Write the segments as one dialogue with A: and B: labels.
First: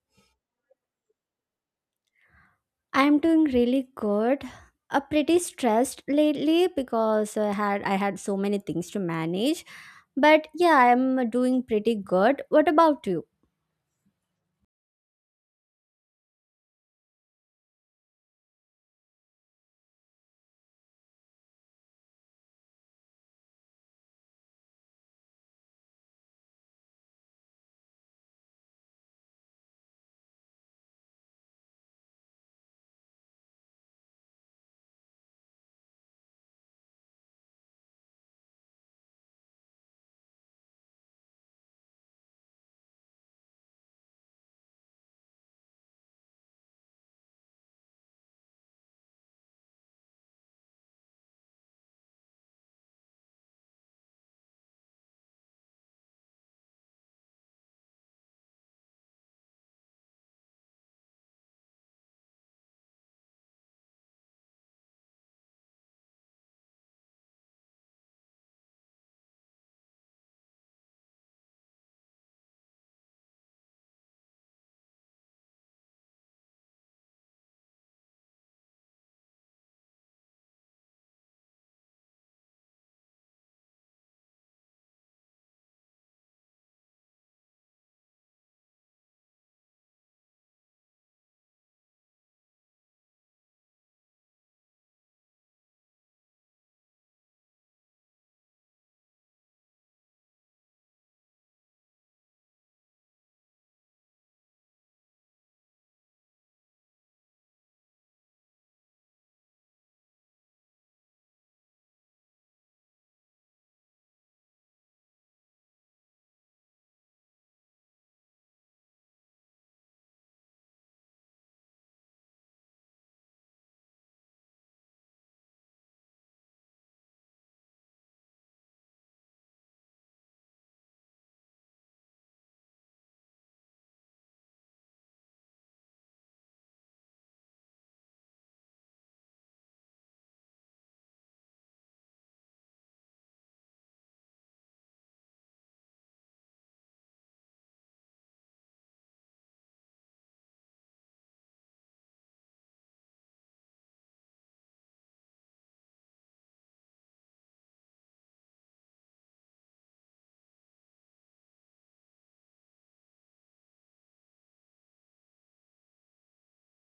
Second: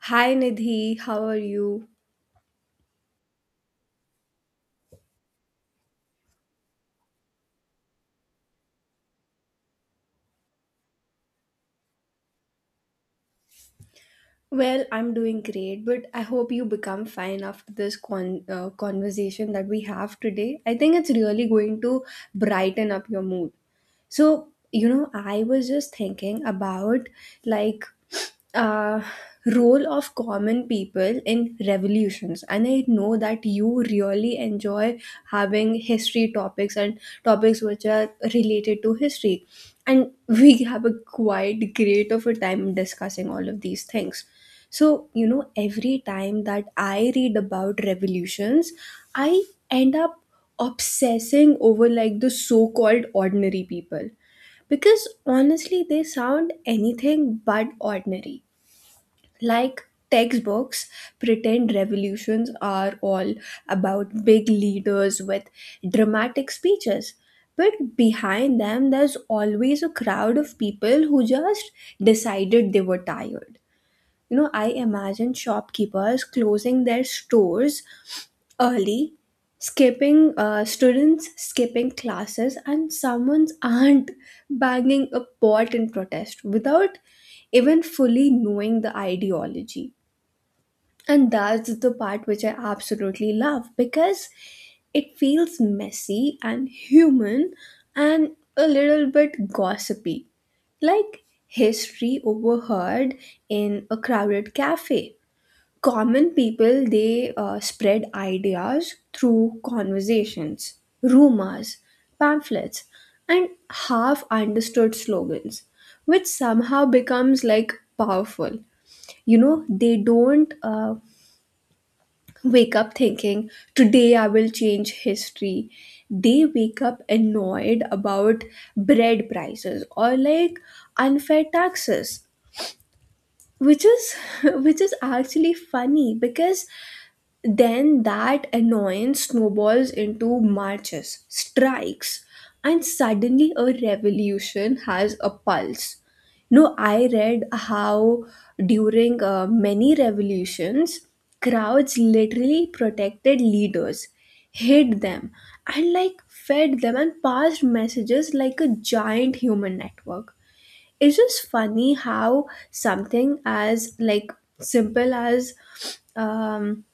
A: Hi Nidhi, how are you?
B: I'm doing really good. Pretty stressed lately because I had so many things to manage. But yeah, I'm doing pretty good. What about you?
A: Well, I'm doing great, but I hope you become fine after this conversation that we have today. I think it's really going to brighten up your mood. So, you know, I was just thinking about like uh role of common people in revolutions, and I know that you really enjoy having history topics and topics which are related to history, and we have a quite great of a time discussing all of these things. So, you know, every time that I read about revolutions, I end up obsessing over like the so-called ordinary people, because honestly they sound anything but ordinary. Like, textbooks pretend revolutions are all about big leaders with dramatic speeches, but behind them there's always a crowd of people who just decided they were tired. You know, I imagine shopkeepers closing their stores early, skipping students, skipping classes, and someone's aunt banging a pot in protest without even fully knowing the ideology. And that's the part which I absolutely love, because it feels messy and human and a little bit gossipy, like history overheard in a crowded cafe. Common people, they spread ideas through conversations, rumors, pamphlets, and half understood slogans, which somehow becomes like powerful. You know, they don't. Wake up thinking, today I will change history. They wake up annoyed about bread prices, or like unfair taxes, which is which is actually funny, because then that annoyance snowballs into marches, strikes, and suddenly a revolution has a pulse. No, I read how during many revolutions, crowds literally protected leaders, hid them, and like fed them and passed messages like a giant human network. It's just funny how something as like simple as um,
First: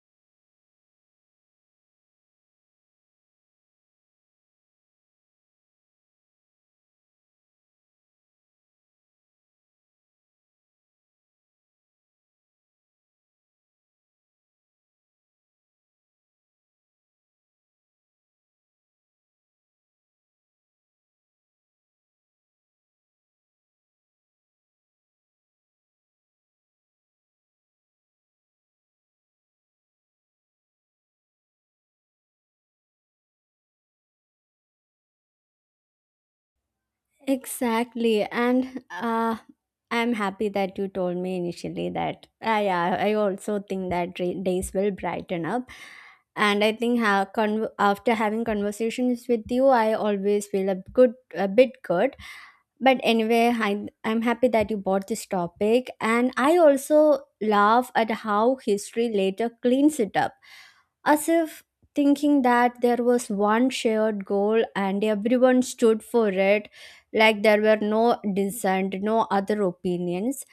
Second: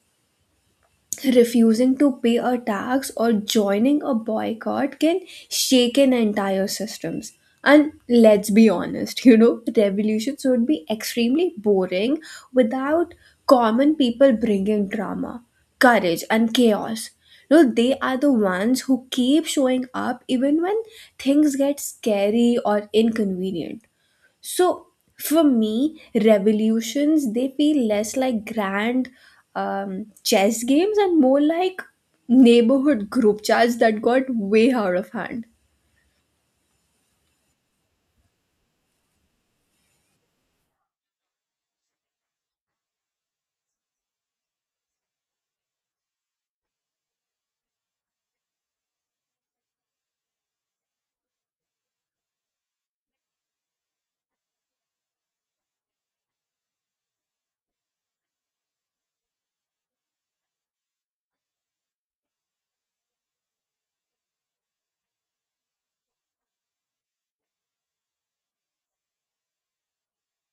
A: refusing to pay a tax or joining a boycott can shake an entire systems. And let's be honest, you know, revolutions would be extremely boring without common people bringing drama, courage, and chaos. No, they are the ones who keep showing up even when things get scary or inconvenient. So for me, revolutions, they feel less like grand chess games and more like neighborhood group chats that got way out of hand.
B: Exactly, and I'm happy that you told me initially that. Yeah, I also think that days will brighten up, and I think after having conversations with you, I always feel a bit good. But anyway, I'm happy that you bought this topic, and I also laugh at how history later cleans it up, as if thinking that there was one shared goal and everyone stood for it, like there were no dissent, no other opinions.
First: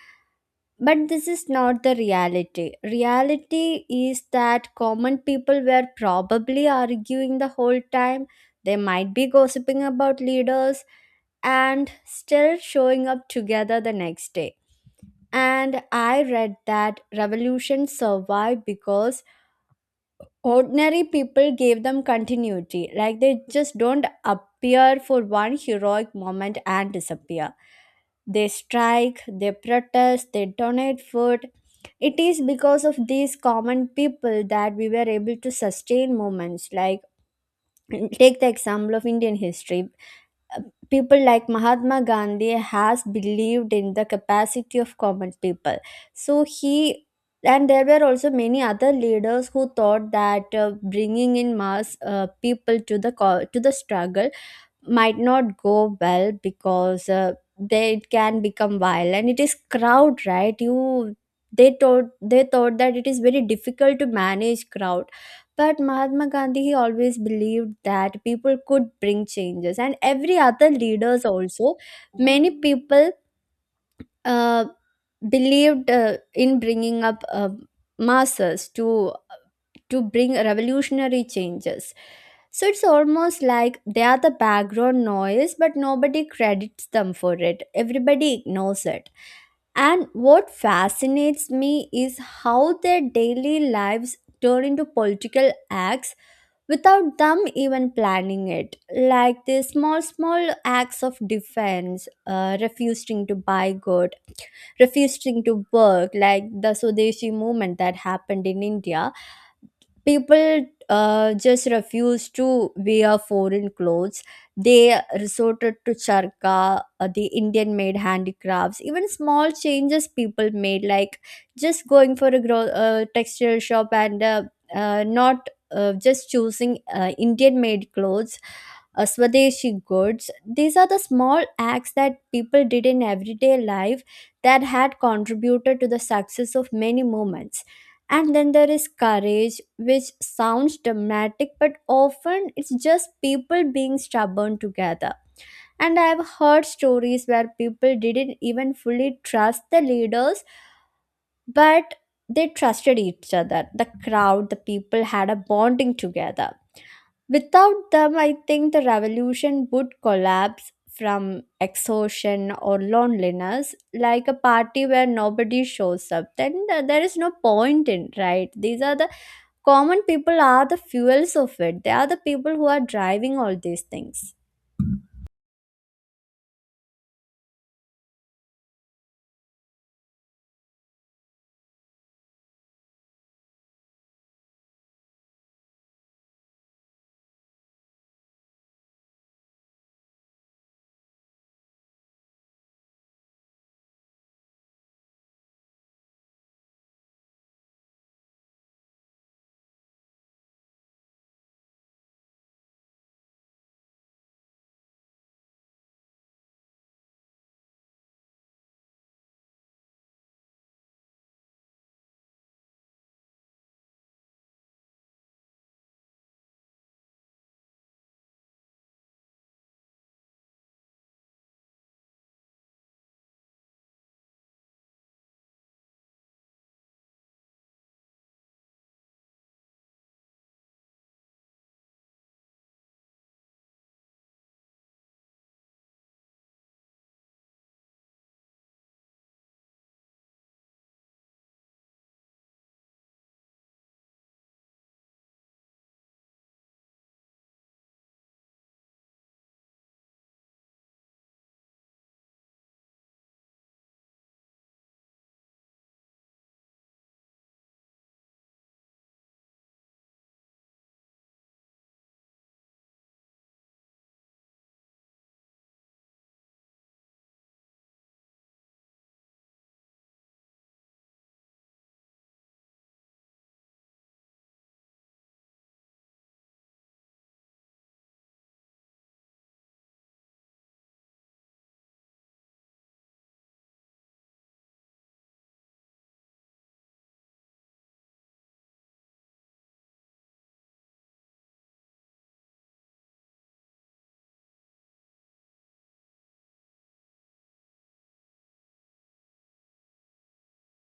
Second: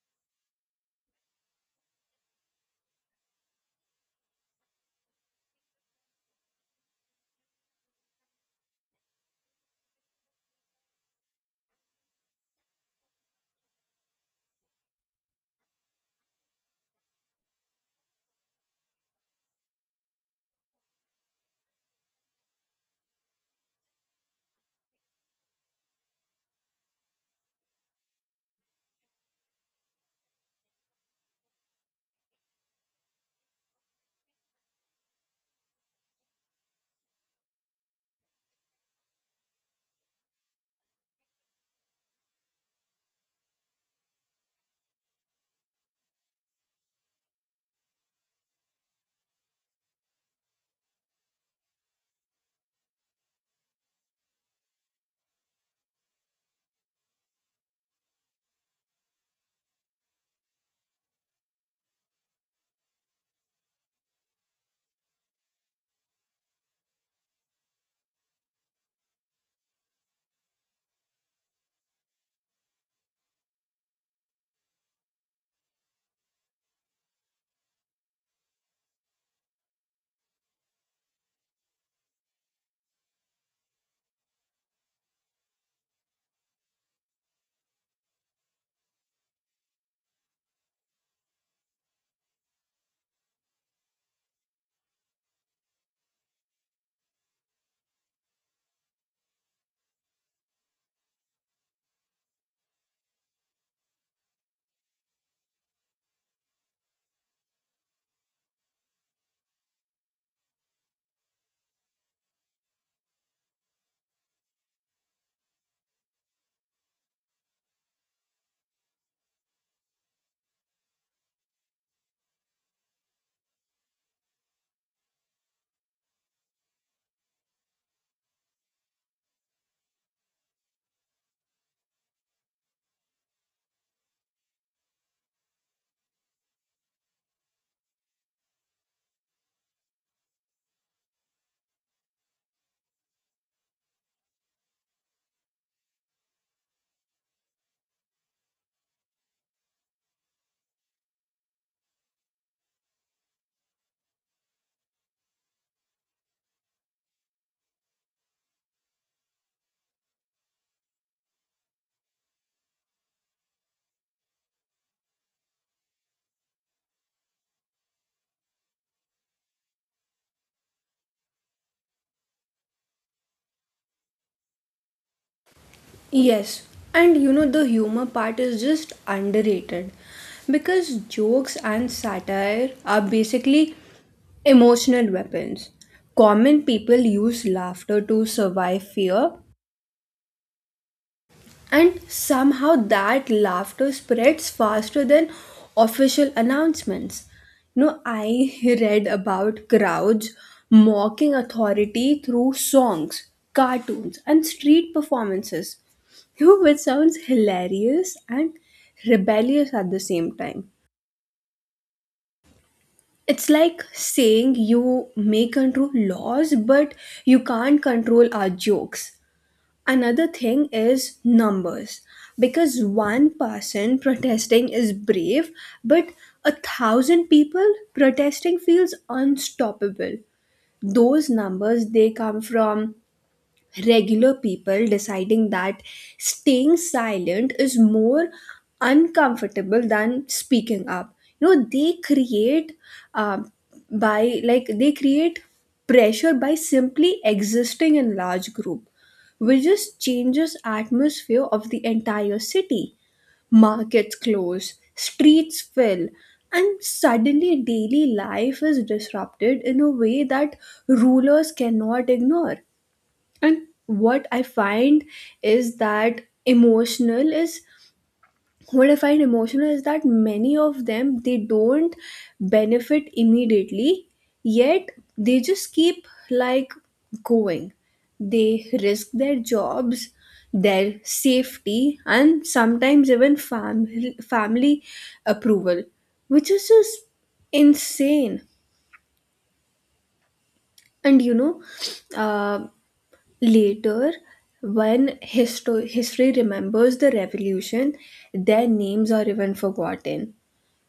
B: But this is not the reality. Is that common people were probably arguing the whole time. They might be gossiping about leaders and still showing up together the next day. And I read that revolutions survive because ordinary people gave them continuity. Like, they just don't appear for one heroic moment and disappear. They strike, they protest, they donate food. It is because of these common people that we were able to sustain movements. Like, take the example of Indian history. People like Mahatma Gandhi has believed in the capacity of common people, so he, and there were also many other leaders who thought that bringing in mass people to the struggle might not go well, because they, it can become violent, it is crowd, right? You, they thought that it is very difficult to manage crowd. But Mahatma Gandhi, he always believed that people could bring changes, and every other leaders also, many people, uh, believed in bringing up masses to bring revolutionary changes. So it's almost like they are the background noise, but nobody credits them for it. Everybody ignores it. And what fascinates me is how their daily lives turn into political acts without them even planning it. Like the small, small acts of defense, refusing to buy goods, refusing to work, like the Swadeshi movement that happened in India. People just refused to wear foreign clothes. They resorted to charka, the Indian made handicrafts. Even small changes people made, like just going for a textile shop and not just choosing Indian made clothes, Swadeshi goods. These are the small acts that people did in everyday life that had contributed to the success of many movements. And then there is courage, which sounds dramatic, but often it's just people being stubborn together. And I've heard stories where people didn't even fully trust the leaders, but they trusted each other. The crowd, the people had a bonding together. Without them, I think the revolution would collapse from exhaustion or loneliness, like a party where nobody shows up. Then there is no point in, right? These are the, common people are the fuels of it. They are the people who are driving all these things.
A: Yes, and you know the humor part is just underrated, because jokes and satire are basically emotional weapons. Common people use laughter to survive fear, and somehow that laughter spreads faster than official announcements. No, I read about crowds mocking authority through songs, cartoons, and street performances. You know, which sounds hilarious and rebellious at the same time. It's like saying, you may control laws, but you can't control our jokes. Another thing is numbers. Because one person protesting is brave, but a thousand people protesting feels unstoppable. Those numbers, they come from regular people deciding that staying silent is more uncomfortable than speaking up. You know, they create um, by like they create pressure by simply existing in large group, which just changes atmosphere of the entire city. Markets close, streets fill, and suddenly daily life is disrupted in a way that rulers cannot ignore. And is that emotional is what I find emotional is that many of them, they don't benefit immediately, yet they just keep like going. They risk their jobs, their safety, and sometimes even family approval, which is just insane. And you know, uh, later, when history remembers the revolution, their names are even forgotten.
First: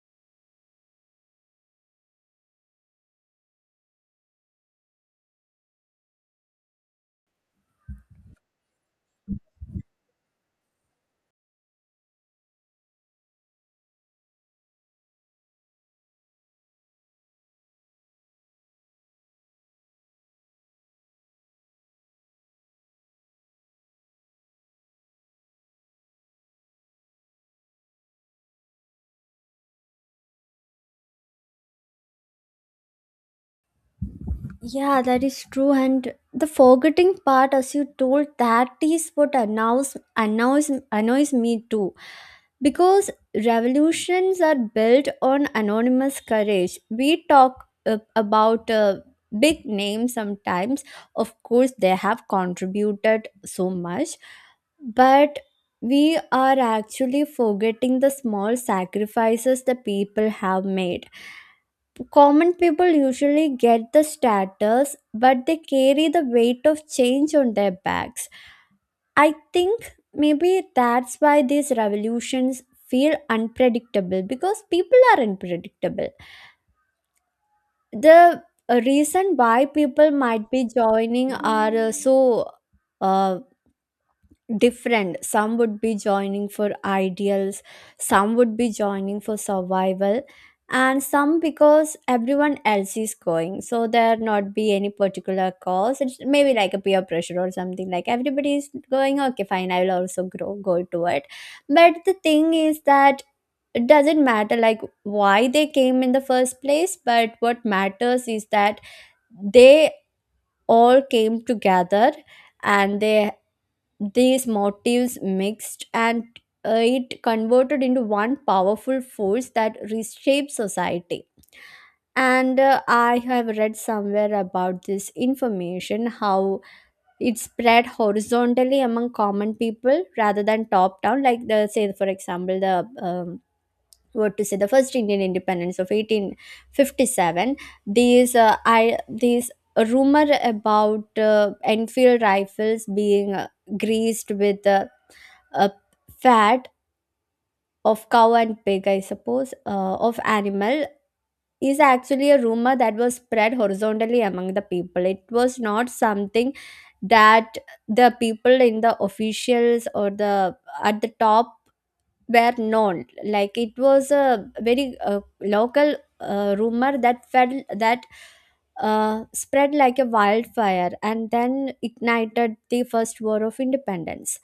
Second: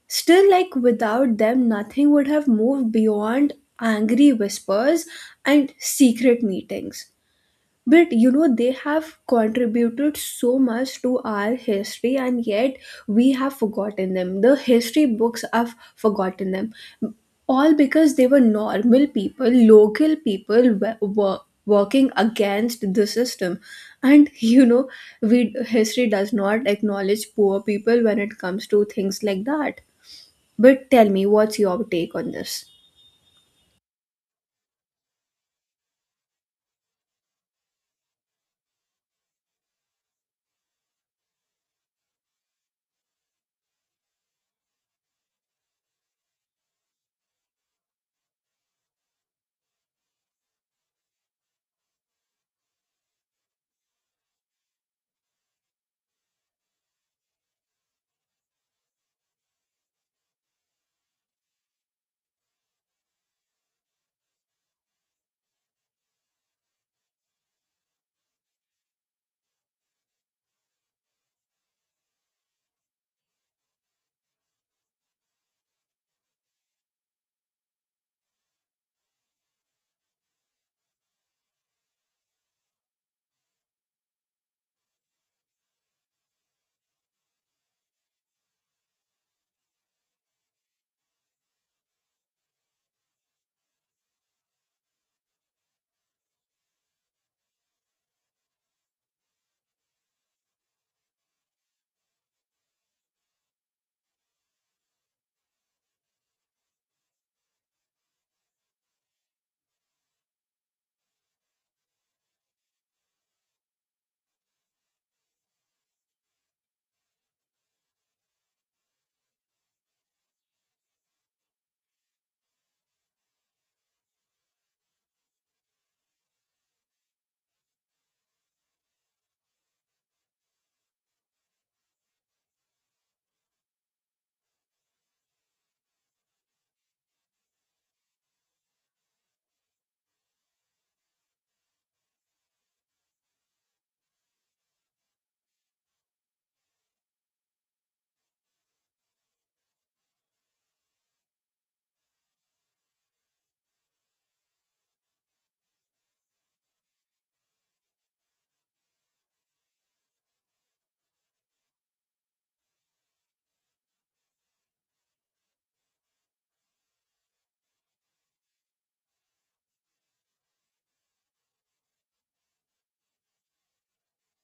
A: Still, like without them, nothing would have moved beyond angry whispers and secret meetings. But you know, they have contributed so much to our history, and yet we have forgotten them. The history books have forgotten them. All because they were normal people, local people were working against the system. And you know, we history does not acknowledge poor people when it comes to things like that. But tell me, what's your take on this?
B: Yeah, that is true. And the forgetting part, as you told, that is what annoys me too, because revolutions are built on anonymous courage. We talk about big names sometimes. Of course, they have contributed so much, but we are actually forgetting the small sacrifices the people have made. Common people usually get the status, but they carry the weight of change on their backs. I think maybe that's why these revolutions feel unpredictable, because people are unpredictable. The reason why people might be joining are so. Uh, Different, some would be joining for ideals, some would be joining for survival, and some because everyone else is going. So there not be any particular cause. It's maybe like a peer pressure or something, like everybody is going, okay, fine, I will also grow go to it. But the thing is that it doesn't matter like why they came in the first place, but what matters is that they all came together, and they, these motives mixed and it converted into one powerful force that reshaped society. And I have read somewhere about this information, how it spread horizontally among common people rather than top down. Like, the say for example, the um, what to say, the first Indian independence of 1857. These I these rumor about Enfield rifles being greased with uh, fat of cow and pig, I suppose, of animal, is actually a rumor that was spread horizontally among the people. It was not something that the people in the officials or the at the top were known. Like, it was a very local rumor that fed that spread like a wildfire and then ignited the first war of independence.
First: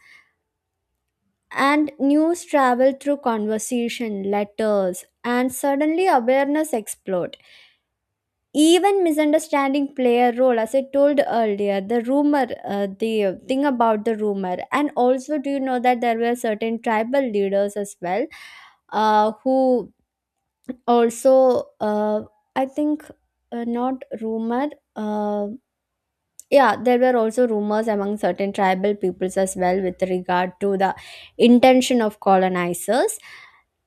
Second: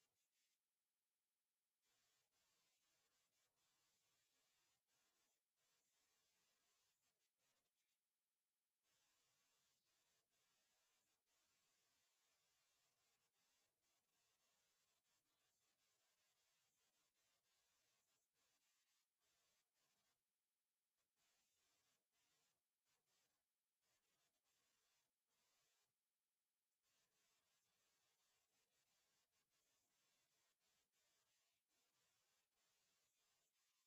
B: And news traveled through conversation, letters, and suddenly awareness exploded. Even misunderstanding play a role, as I told earlier. The rumor, the thing about the rumor, and also, do you know that there were certain tribal leaders as well, who also, I think, not rumor. Uh, yeah, there were also rumors among certain tribal peoples as well, with regard to the intention of colonizers,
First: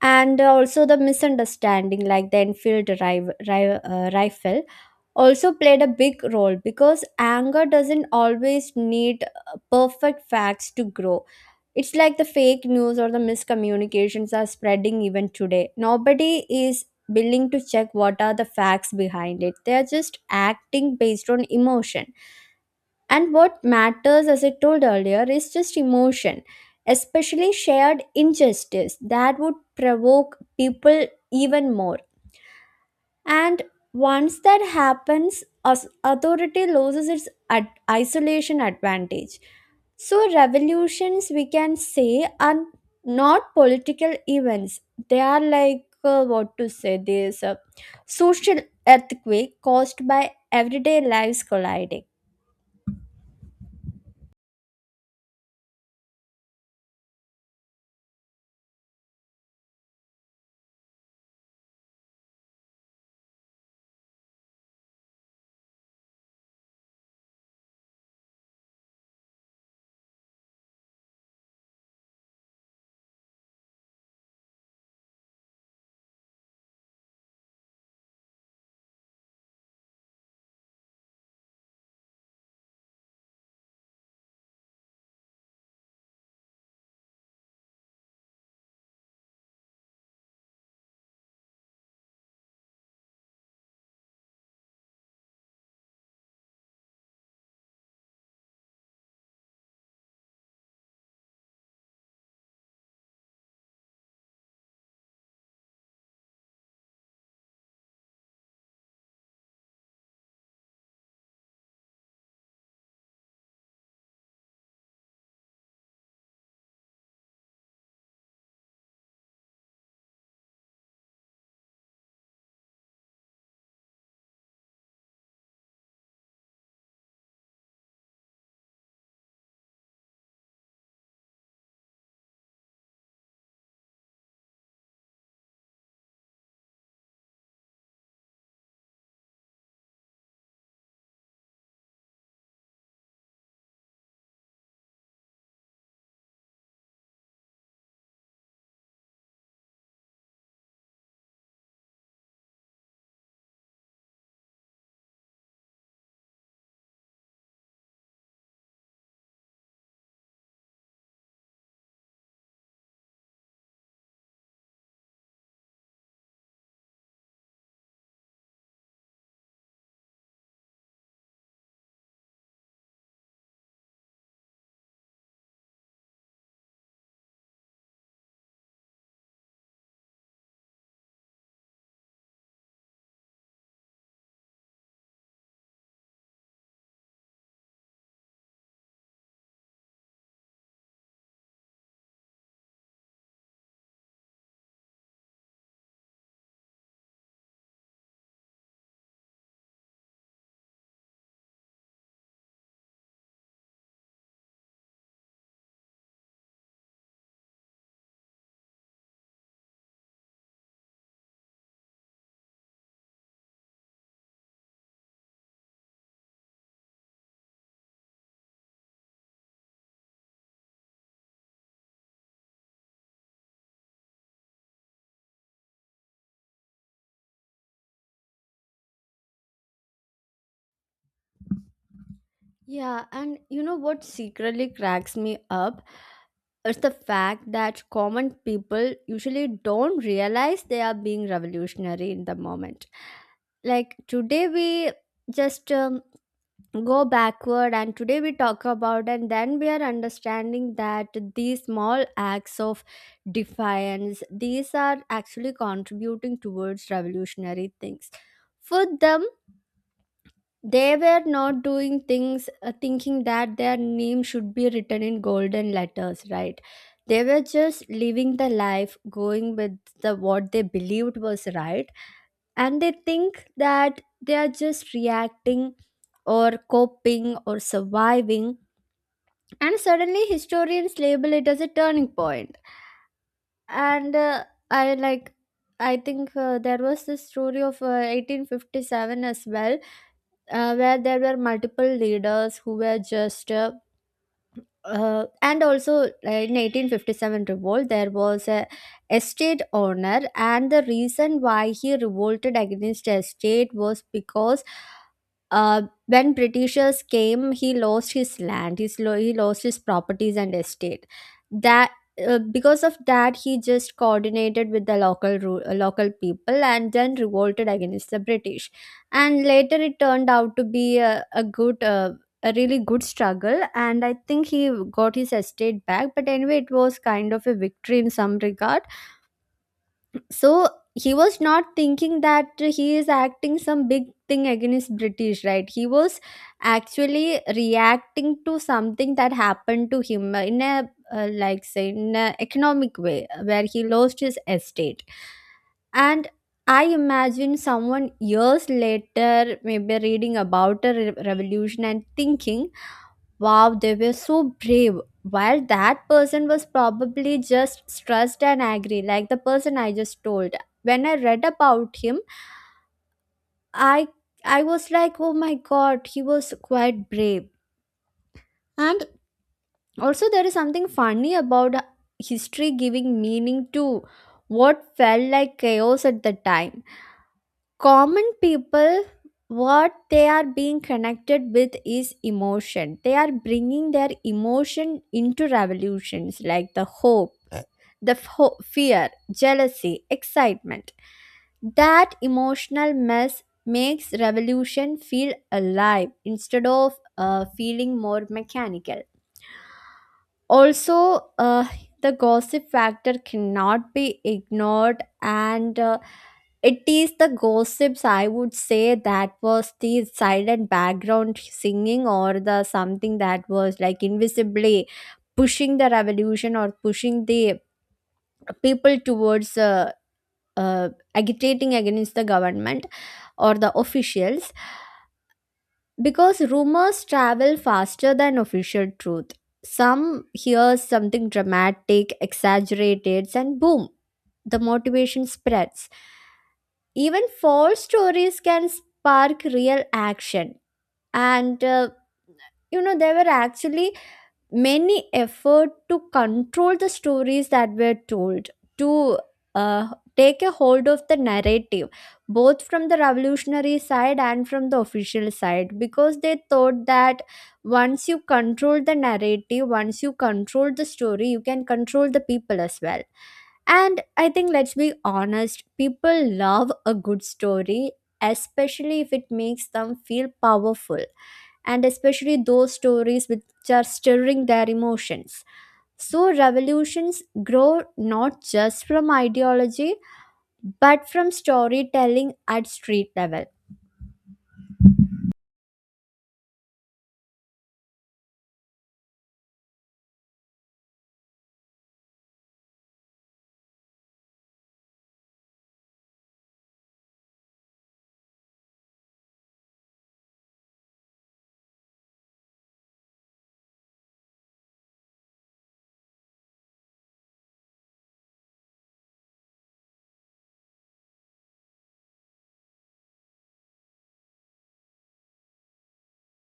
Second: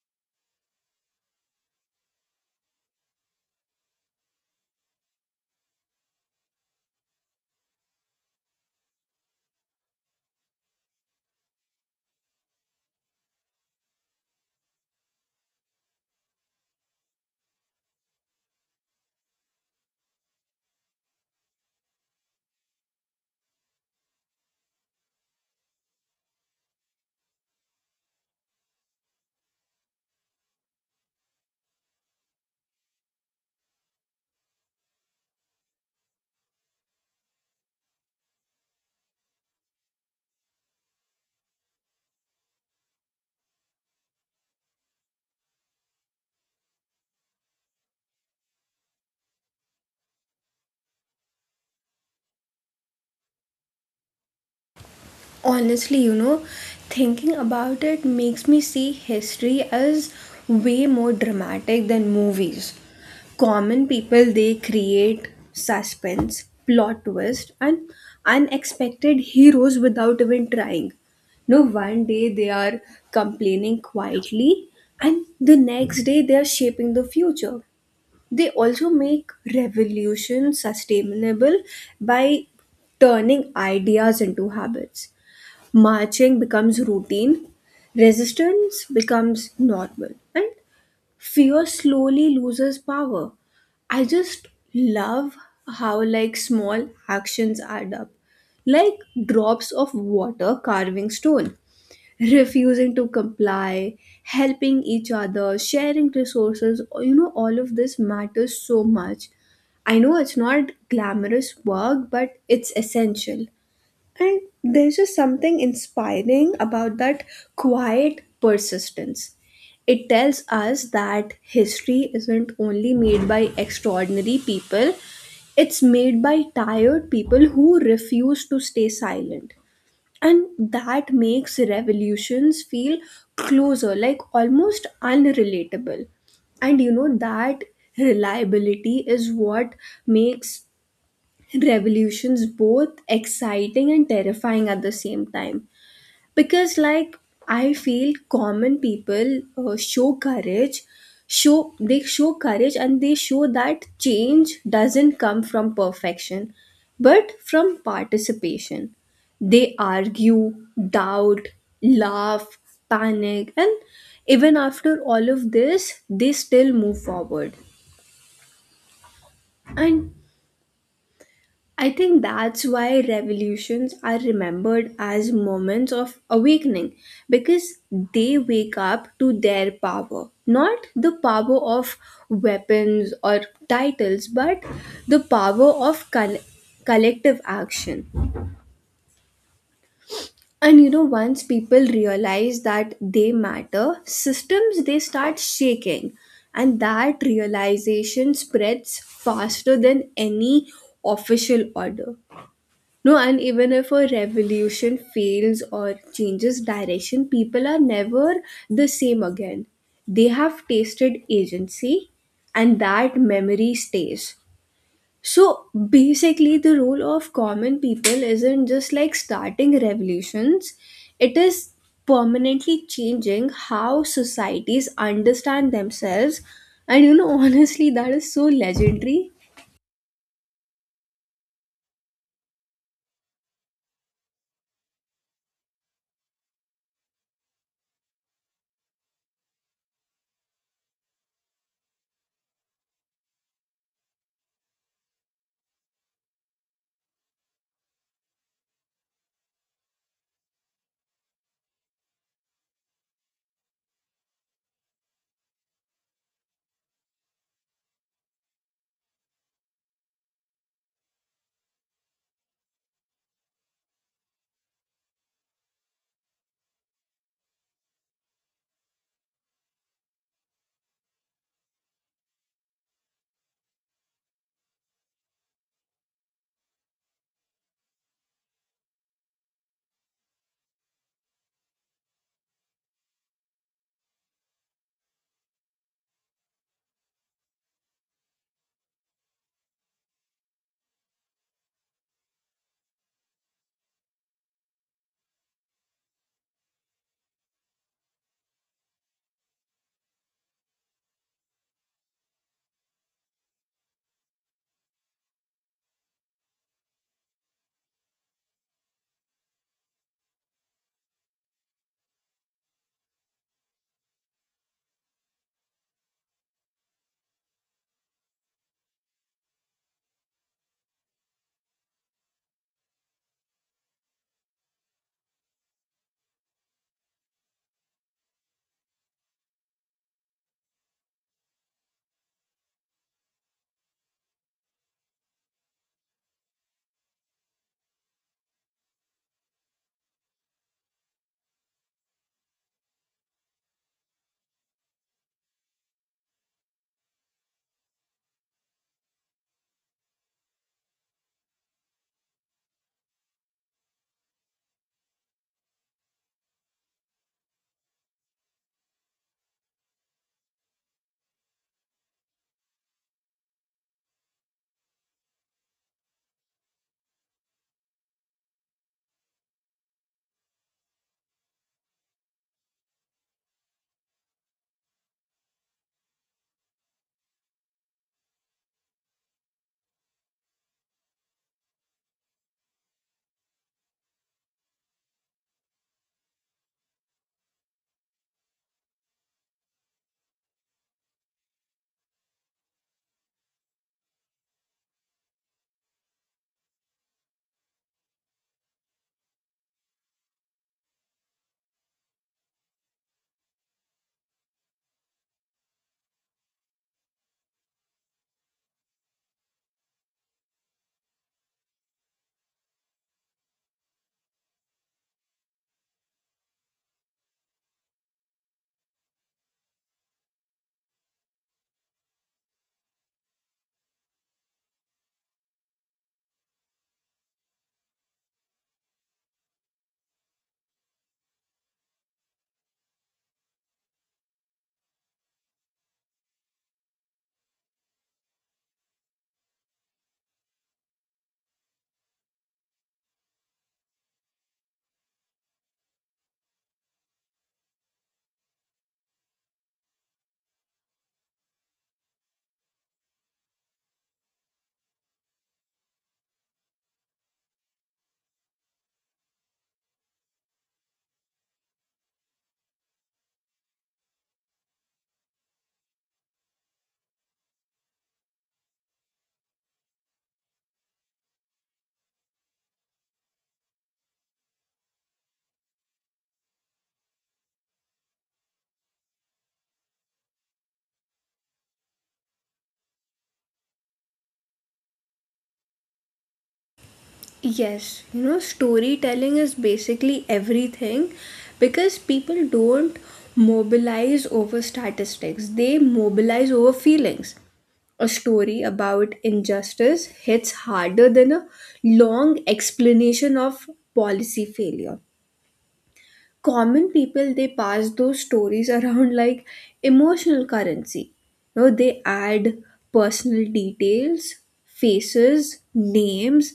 B: and also the misunderstanding like the rifle also played a big role, because anger doesn't always need perfect facts to grow. It's like the fake news or the miscommunications are spreading even today. Nobody is willing to check what are the facts behind it. They are just acting based on emotion. And what matters, as I told earlier, is just emotion, especially shared injustice that would provoke people even more. And once that happens, authority loses its isolation advantage. So, revolutions, we can say, are not political events. They are like, what to say, this social earthquake caused by everyday lives colliding.
A: Honestly, you know, thinking about it makes me see history as way more dramatic than movies. Common people, they create suspense, plot twist, and unexpected heroes without even trying. No, one day they are complaining quietly, and the next day they are shaping the future. They also make revolution sustainable by turning ideas into habits. Marching becomes routine, resistance becomes normal, and fear slowly loses power. I just love how like small actions add up, like drops of water carving stone, refusing to comply, helping each other, sharing resources. You know, all of this matters so much. I know it's not glamorous work, but it's essential. And there's just something inspiring about that quiet persistence. It tells us that history isn't only made by extraordinary people, it's made by tired people who refuse to stay silent. And that makes revolutions feel closer, like almost unrelatable. And you know, that reliability is what makes revolutions both exciting and terrifying at the same time, because like I feel common people show courage show they show courage, and they show that change doesn't come from perfection but from participation. They argue, doubt, laugh, panic, and even after all of this they still move forward. And I think that's why revolutions are remembered as moments of awakening, because they wake up to their power, not the power of weapons or titles, but the power of collective action. And you know, once people realize that they matter, systems, they start shaking, and that realization spreads faster than any official order. No, and even if a revolution fails or changes direction, people are never the same again. They have tasted agency, and that memory stays. So basically, the role of common people isn't just like starting revolutions, it is permanently changing how societies understand themselves. And you know, honestly, that is so legendary.
B: Yeah, and you know what secretly cracks me up is the fact that common people usually don't realize they are being revolutionary in the moment. Like, today we just go backward, and today we talk about, and then we are understanding that these small acts of defiance, these are actually contributing towards revolutionary things. For them, they were not doing things thinking that their name should be written in golden letters, right? They were just living the life, going with the what they believed was right. And they think that they are just reacting or coping or surviving, and suddenly historians label it as a turning point. And i like I think there was this story of 1857 as well, where there were multiple leaders who were just and also in 1857 revolt, there was a estate owner, and the reason why he revolted against the estate was because uh, when britishers came, he lost his land, his he lost his properties and estate. That, because of that, he just coordinated with the local people and then revolted against the british. And later, it turned out to be a good a really good struggle, and I think he got his estate back. But anyway, it was kind of a victory in some regard. So he was not thinking that he is acting some big thing against british, right? He was actually reacting to something that happened to him, in a, like say, in a economic way where he lost his estate. And I imagine someone years later maybe reading about a revolution and thinking, wow, they were so brave. While that person was probably just stressed and angry, like the person I just told. When I read about him, I I was like, oh my god, he was quite brave. And also there is something funny about history giving meaning to what felt like chaos at the time. Common people, what they are being connected with is emotion. They are bringing their emotion into revolutions, like the hope, the fear, jealousy, excitement. That emotional mess makes revolution feel alive instead of feeling more mechanical. Also the gossip factor cannot be ignored. And it is the gossips, I would say, that was the silent background singing or the something that was like invisibly pushing the revolution or pushing the people towards agitating against the government or the officials, because rumors travel faster than official truth. Some hears something dramatic, exaggerated, and boom, the motivation spreads. Even false stories can spark real action. And uh, there were actually many effort to control the stories that were told to uh, take a hold of the narrative both from the revolutionary side and from the official side, because they thought that once you control the narrative, once you control the story, you can control the people as well. And I think, let's be honest, people love a good story, especially if it makes them feel powerful, and especially those stories which are stirring their emotions. So, revolutions grow not just from ideology but from storytelling at street level.
A: Yes, you know, storytelling is basically everything, because people don't mobilize over statistics, they mobilize over feelings. A story about injustice hits harder than a long explanation of policy failure. Common people, they pass those stories around like emotional currency. You know, they add personal details, faces, names,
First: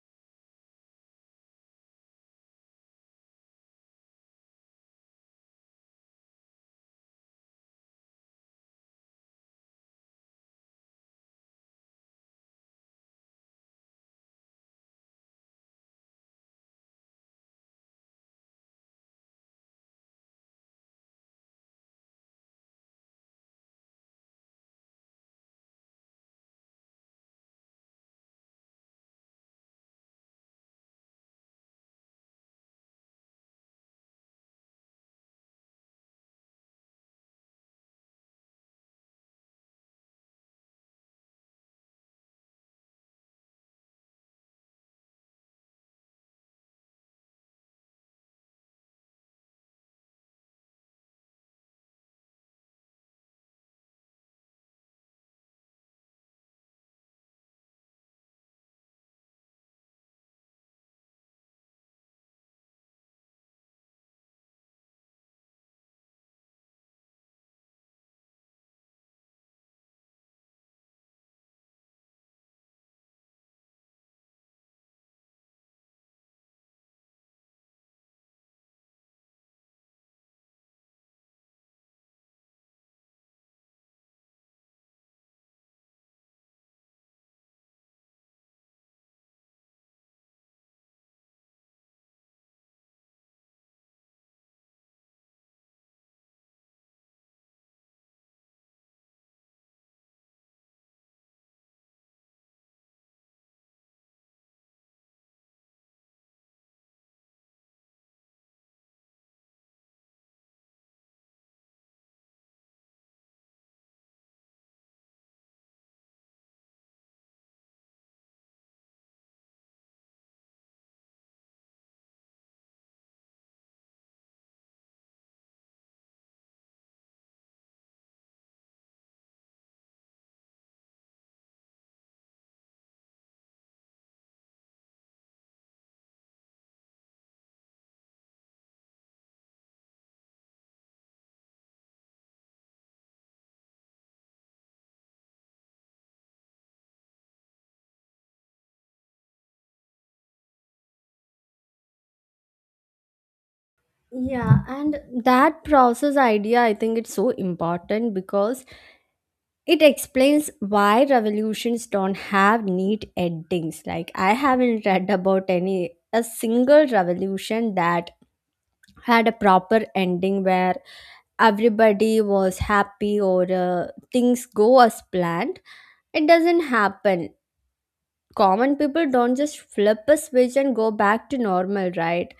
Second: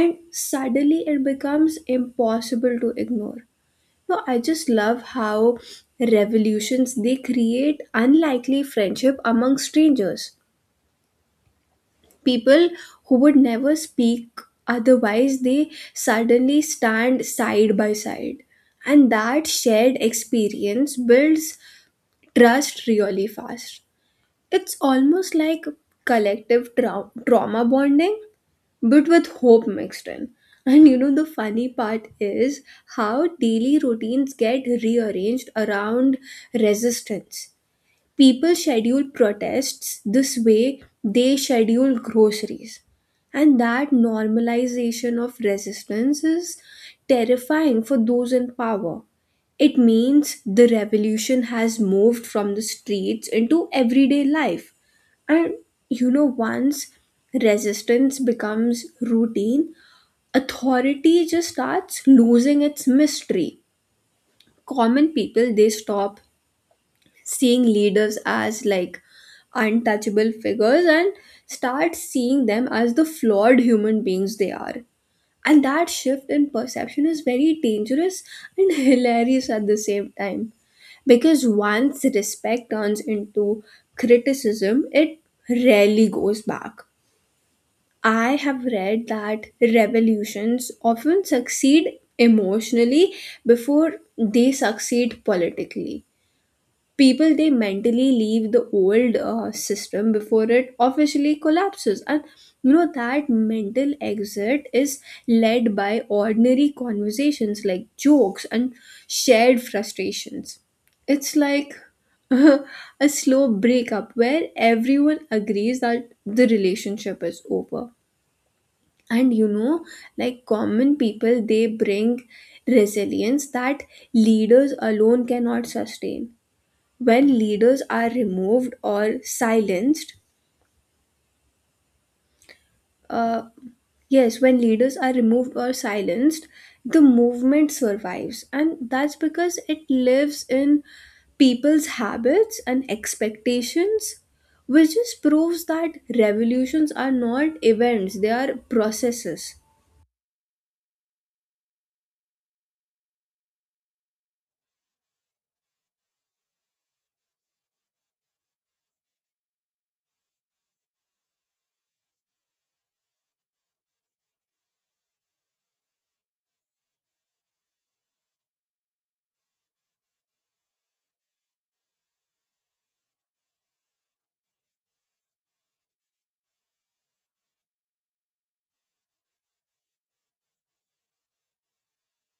A: and suddenly it becomes impossible to ignore. No, I just love how revolutions, they create unlikely friendship among strangers. People who would never speak otherwise, they suddenly stand side by side, and that shared experience builds trust really fast. It's almost like collective trauma bonding, but with hope mixed in. And you know the funny part is how daily routines get rearranged around resistance. People schedule protests this way they schedule groceries. And that normalization of resistance is terrifying for those in power. It means the revolution has moved from the streets into everyday life. And you know, once resistance becomes routine, authority just starts losing its mystery. Common people, they stop seeing leaders as like untouchable figures and start seeing them as the flawed human beings they are. And that shift in perception is very dangerous and hilarious at the same time. Because once respect turns into criticism, it rarely goes back. I have read that revolutions often succeed emotionally before they succeed politically. People, they mentally leave the old system before it officially collapses. And you know, that mental exit is led by ordinary conversations like jokes and shared frustrations. It's like a slow breakup where everyone agrees that the relationship is over. And you know, like common people, they bring resilience that leaders alone cannot sustain. when leaders are removed or silenced uh, yes when leaders are removed or silenced, the movement survives, and that's because it lives in people's habits and expectations, which just proves that revolutions are not events, they are processes.
B: Yeah, and that process idea, I think it's so important because it explains why revolutions don't have neat endings. Like, I haven't read about any a single revolution that had a proper ending where everybody was happy or things go as planned. It doesn't happen. Common people don't just flip a switch and go back to normal, right?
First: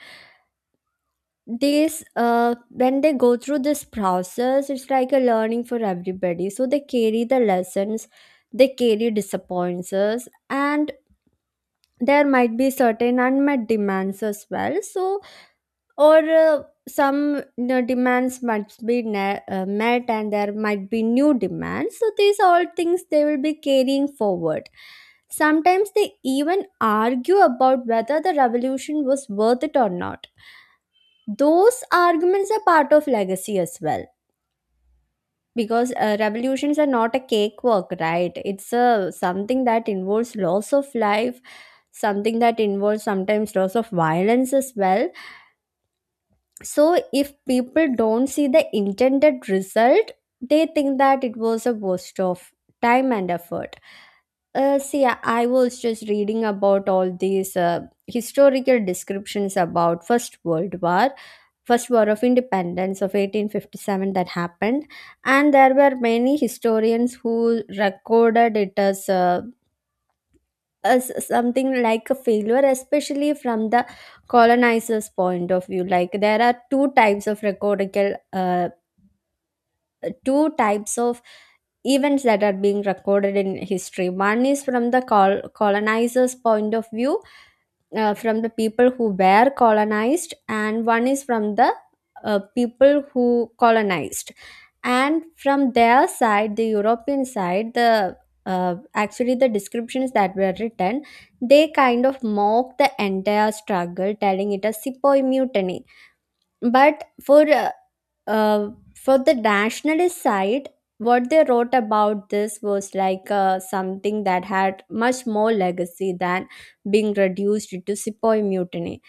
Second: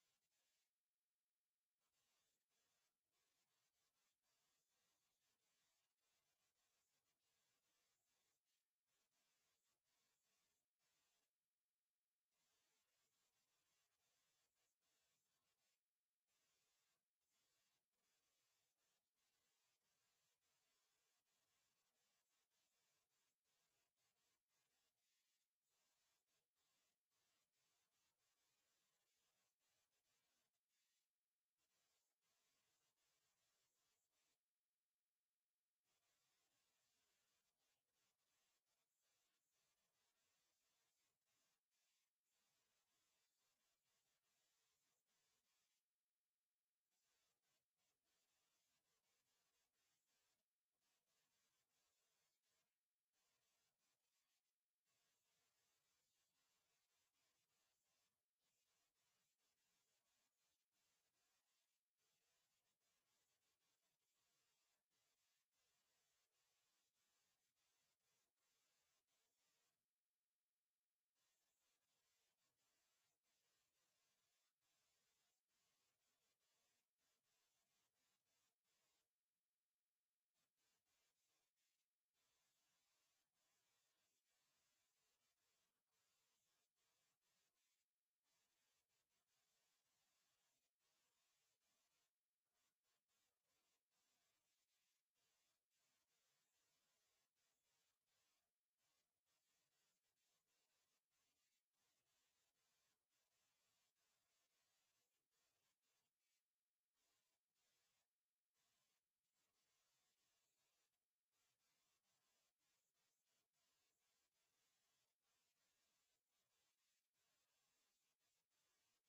B: These when they go through this process, it's like a learning for everybody, so they carry the lessons, they carry disappointments, and there might be certain unmet demands as well. So, or some demands must be met, and there might be new demands, so these all things they will be carrying forward. Sometimes they even argue about whether the revolution was worth it or not. Those arguments are part of legacy as well, because revolutions are not a cake work, right? It's a something that involves loss of life, something that involves sometimes loss of violence as well. So if people don't see the intended result, they think that it was a waste of time and effort. See, I was just reading about all these historical descriptions about first world war, first war of independence of 1857 that happened, and there were many historians who recorded it as something like a failure, especially from the colonizers point of view. Like, there are two types of recordable two types of events that are being recorded in history. One is from the colonizers point of view, from the people who were colonized, and one is from the people who colonized. And from their side, the european side, the uh, actually the descriptions that were written, they kind of mock the entire struggle, telling it a sepoy mutiny. But uh, for the nationalist side, what they wrote about this was like something that had much more legacy than being reduced to Sepoy mutiny.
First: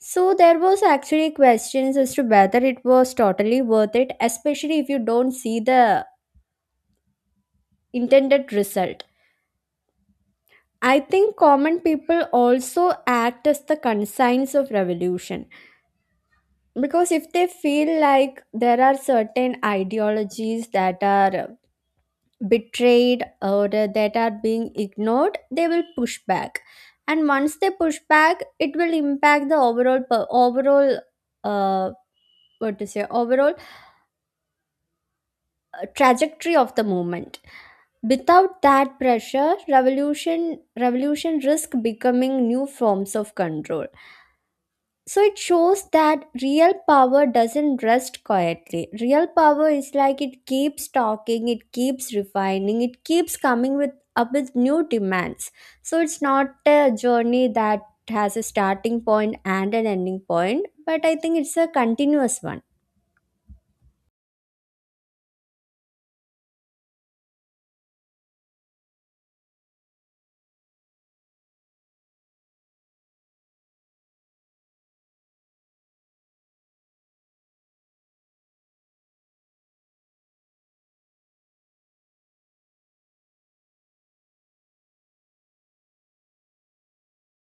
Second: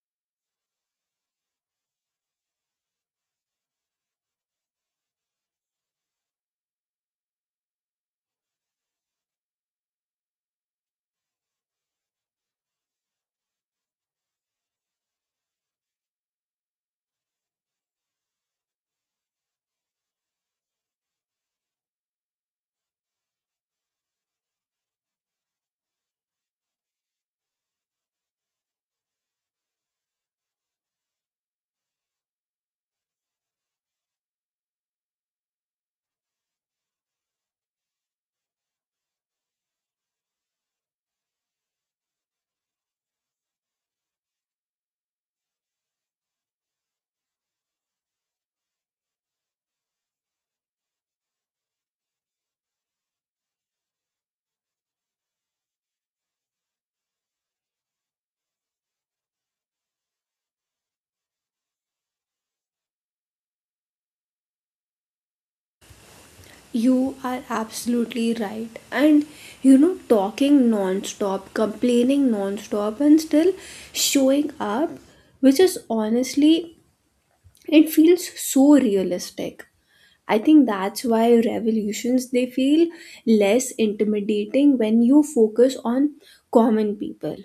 B: So there was actually questions as to whether it was totally worth it, especially if you don't see the intended result. I think common people also act as the conscience of revolution, because if they feel like there are certain ideologies that are betrayed or that are being ignored, they will push back. And once they push back, it will impact the overall uh, what to say overall trajectory of the movement. Without that pressure, revolution risk becoming new forms of control. So it shows that real power doesn't rest quietly. Real power is like, it keeps talking, it keeps refining, it keeps coming with up with new demands. So it's not a journey that has a starting point and an ending point, but I think it's a continuous one.
A: You are absolutely right. And you know, talking non-stop, complaining non-stop, and still showing up, which is honestly, it feels so realistic. I think that's why revolutions, they feel less intimidating when you focus on common people.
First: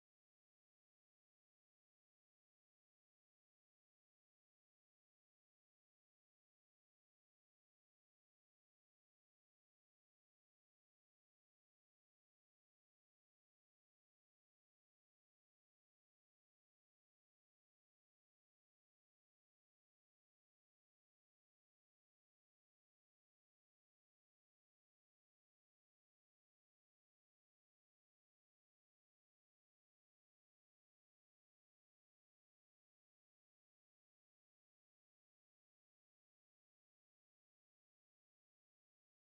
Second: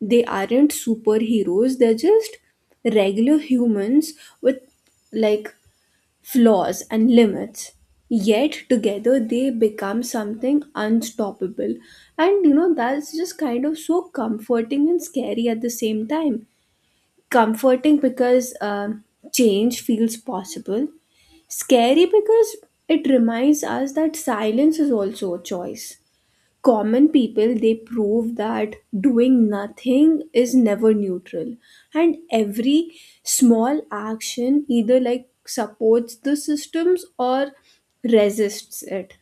A: They aren't superheroes, they're just regular humans with like flaws and limits, yet together they become something unstoppable. And you know, that's just kind of so comforting and scary at the same time. Comforting because change feels possible, scary because it reminds us that silence is also a choice. Common people, they prove that doing nothing is never neutral, and every small action either like supports the systems or resists it.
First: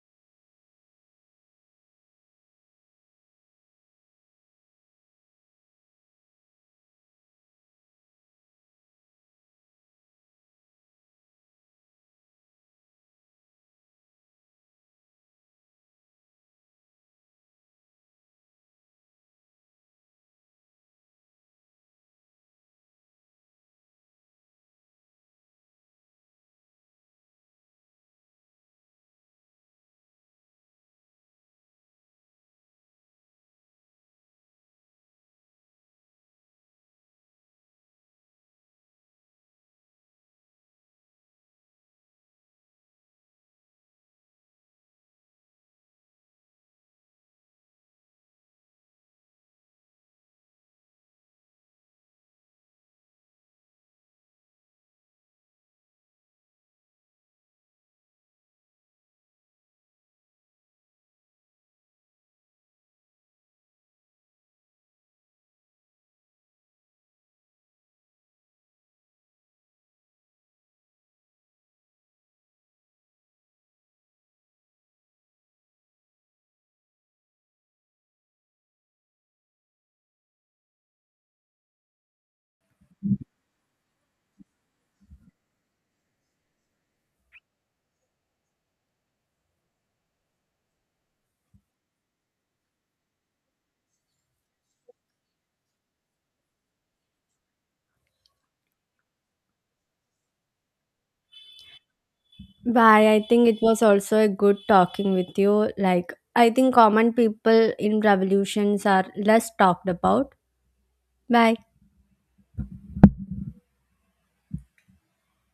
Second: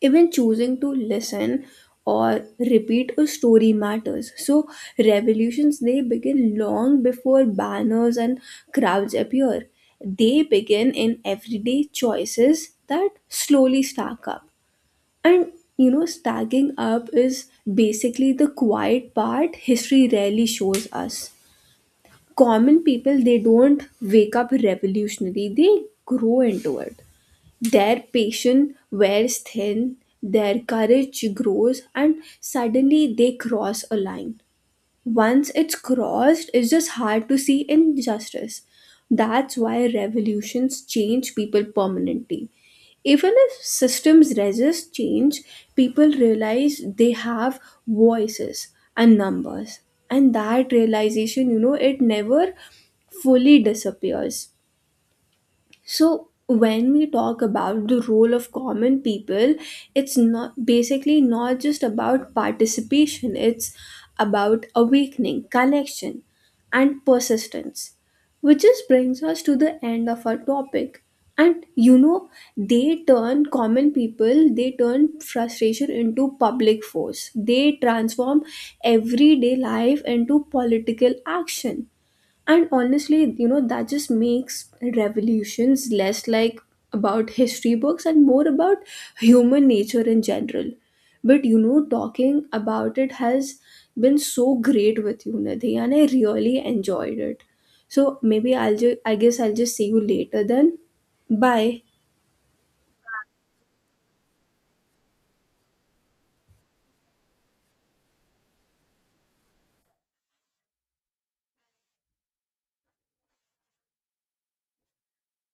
A: Even choosing to listen or repeat a story matters. So revolutions, they begin long before banners and crowds appear. They begin in everyday choices that slowly stack up. And you know, stacking up is basically the quiet part history rarely shows us. Common people, they don't wake up revolutionary, they grow into it. Their patience wears thin, their courage grows, and suddenly they cross a line. Once it's crossed, it's just hard to see injustice. That's why revolutions change people permanently. Even if systems resist change, people realize they have voices and numbers. And that realization, you know, it never fully disappears. So when we talk about the role of common people, it's not basically not just about participation, it's about awakening, connection, and persistence. Which just brings us to the end of our topic. And you know, they turn common people, they turn frustration into public force. They transform everyday life into political action. And honestly, you know, that just makes revolutions less like about history books and more about human nature in general. But you know, talking about it has been so great with you, Nidhi, and I really enjoyed it. So maybe I guess I'll just see you later then. Bye.
B: Bye. I think it was also a good talking with you. Like, I think common people in revolutions are less talked about. Bye.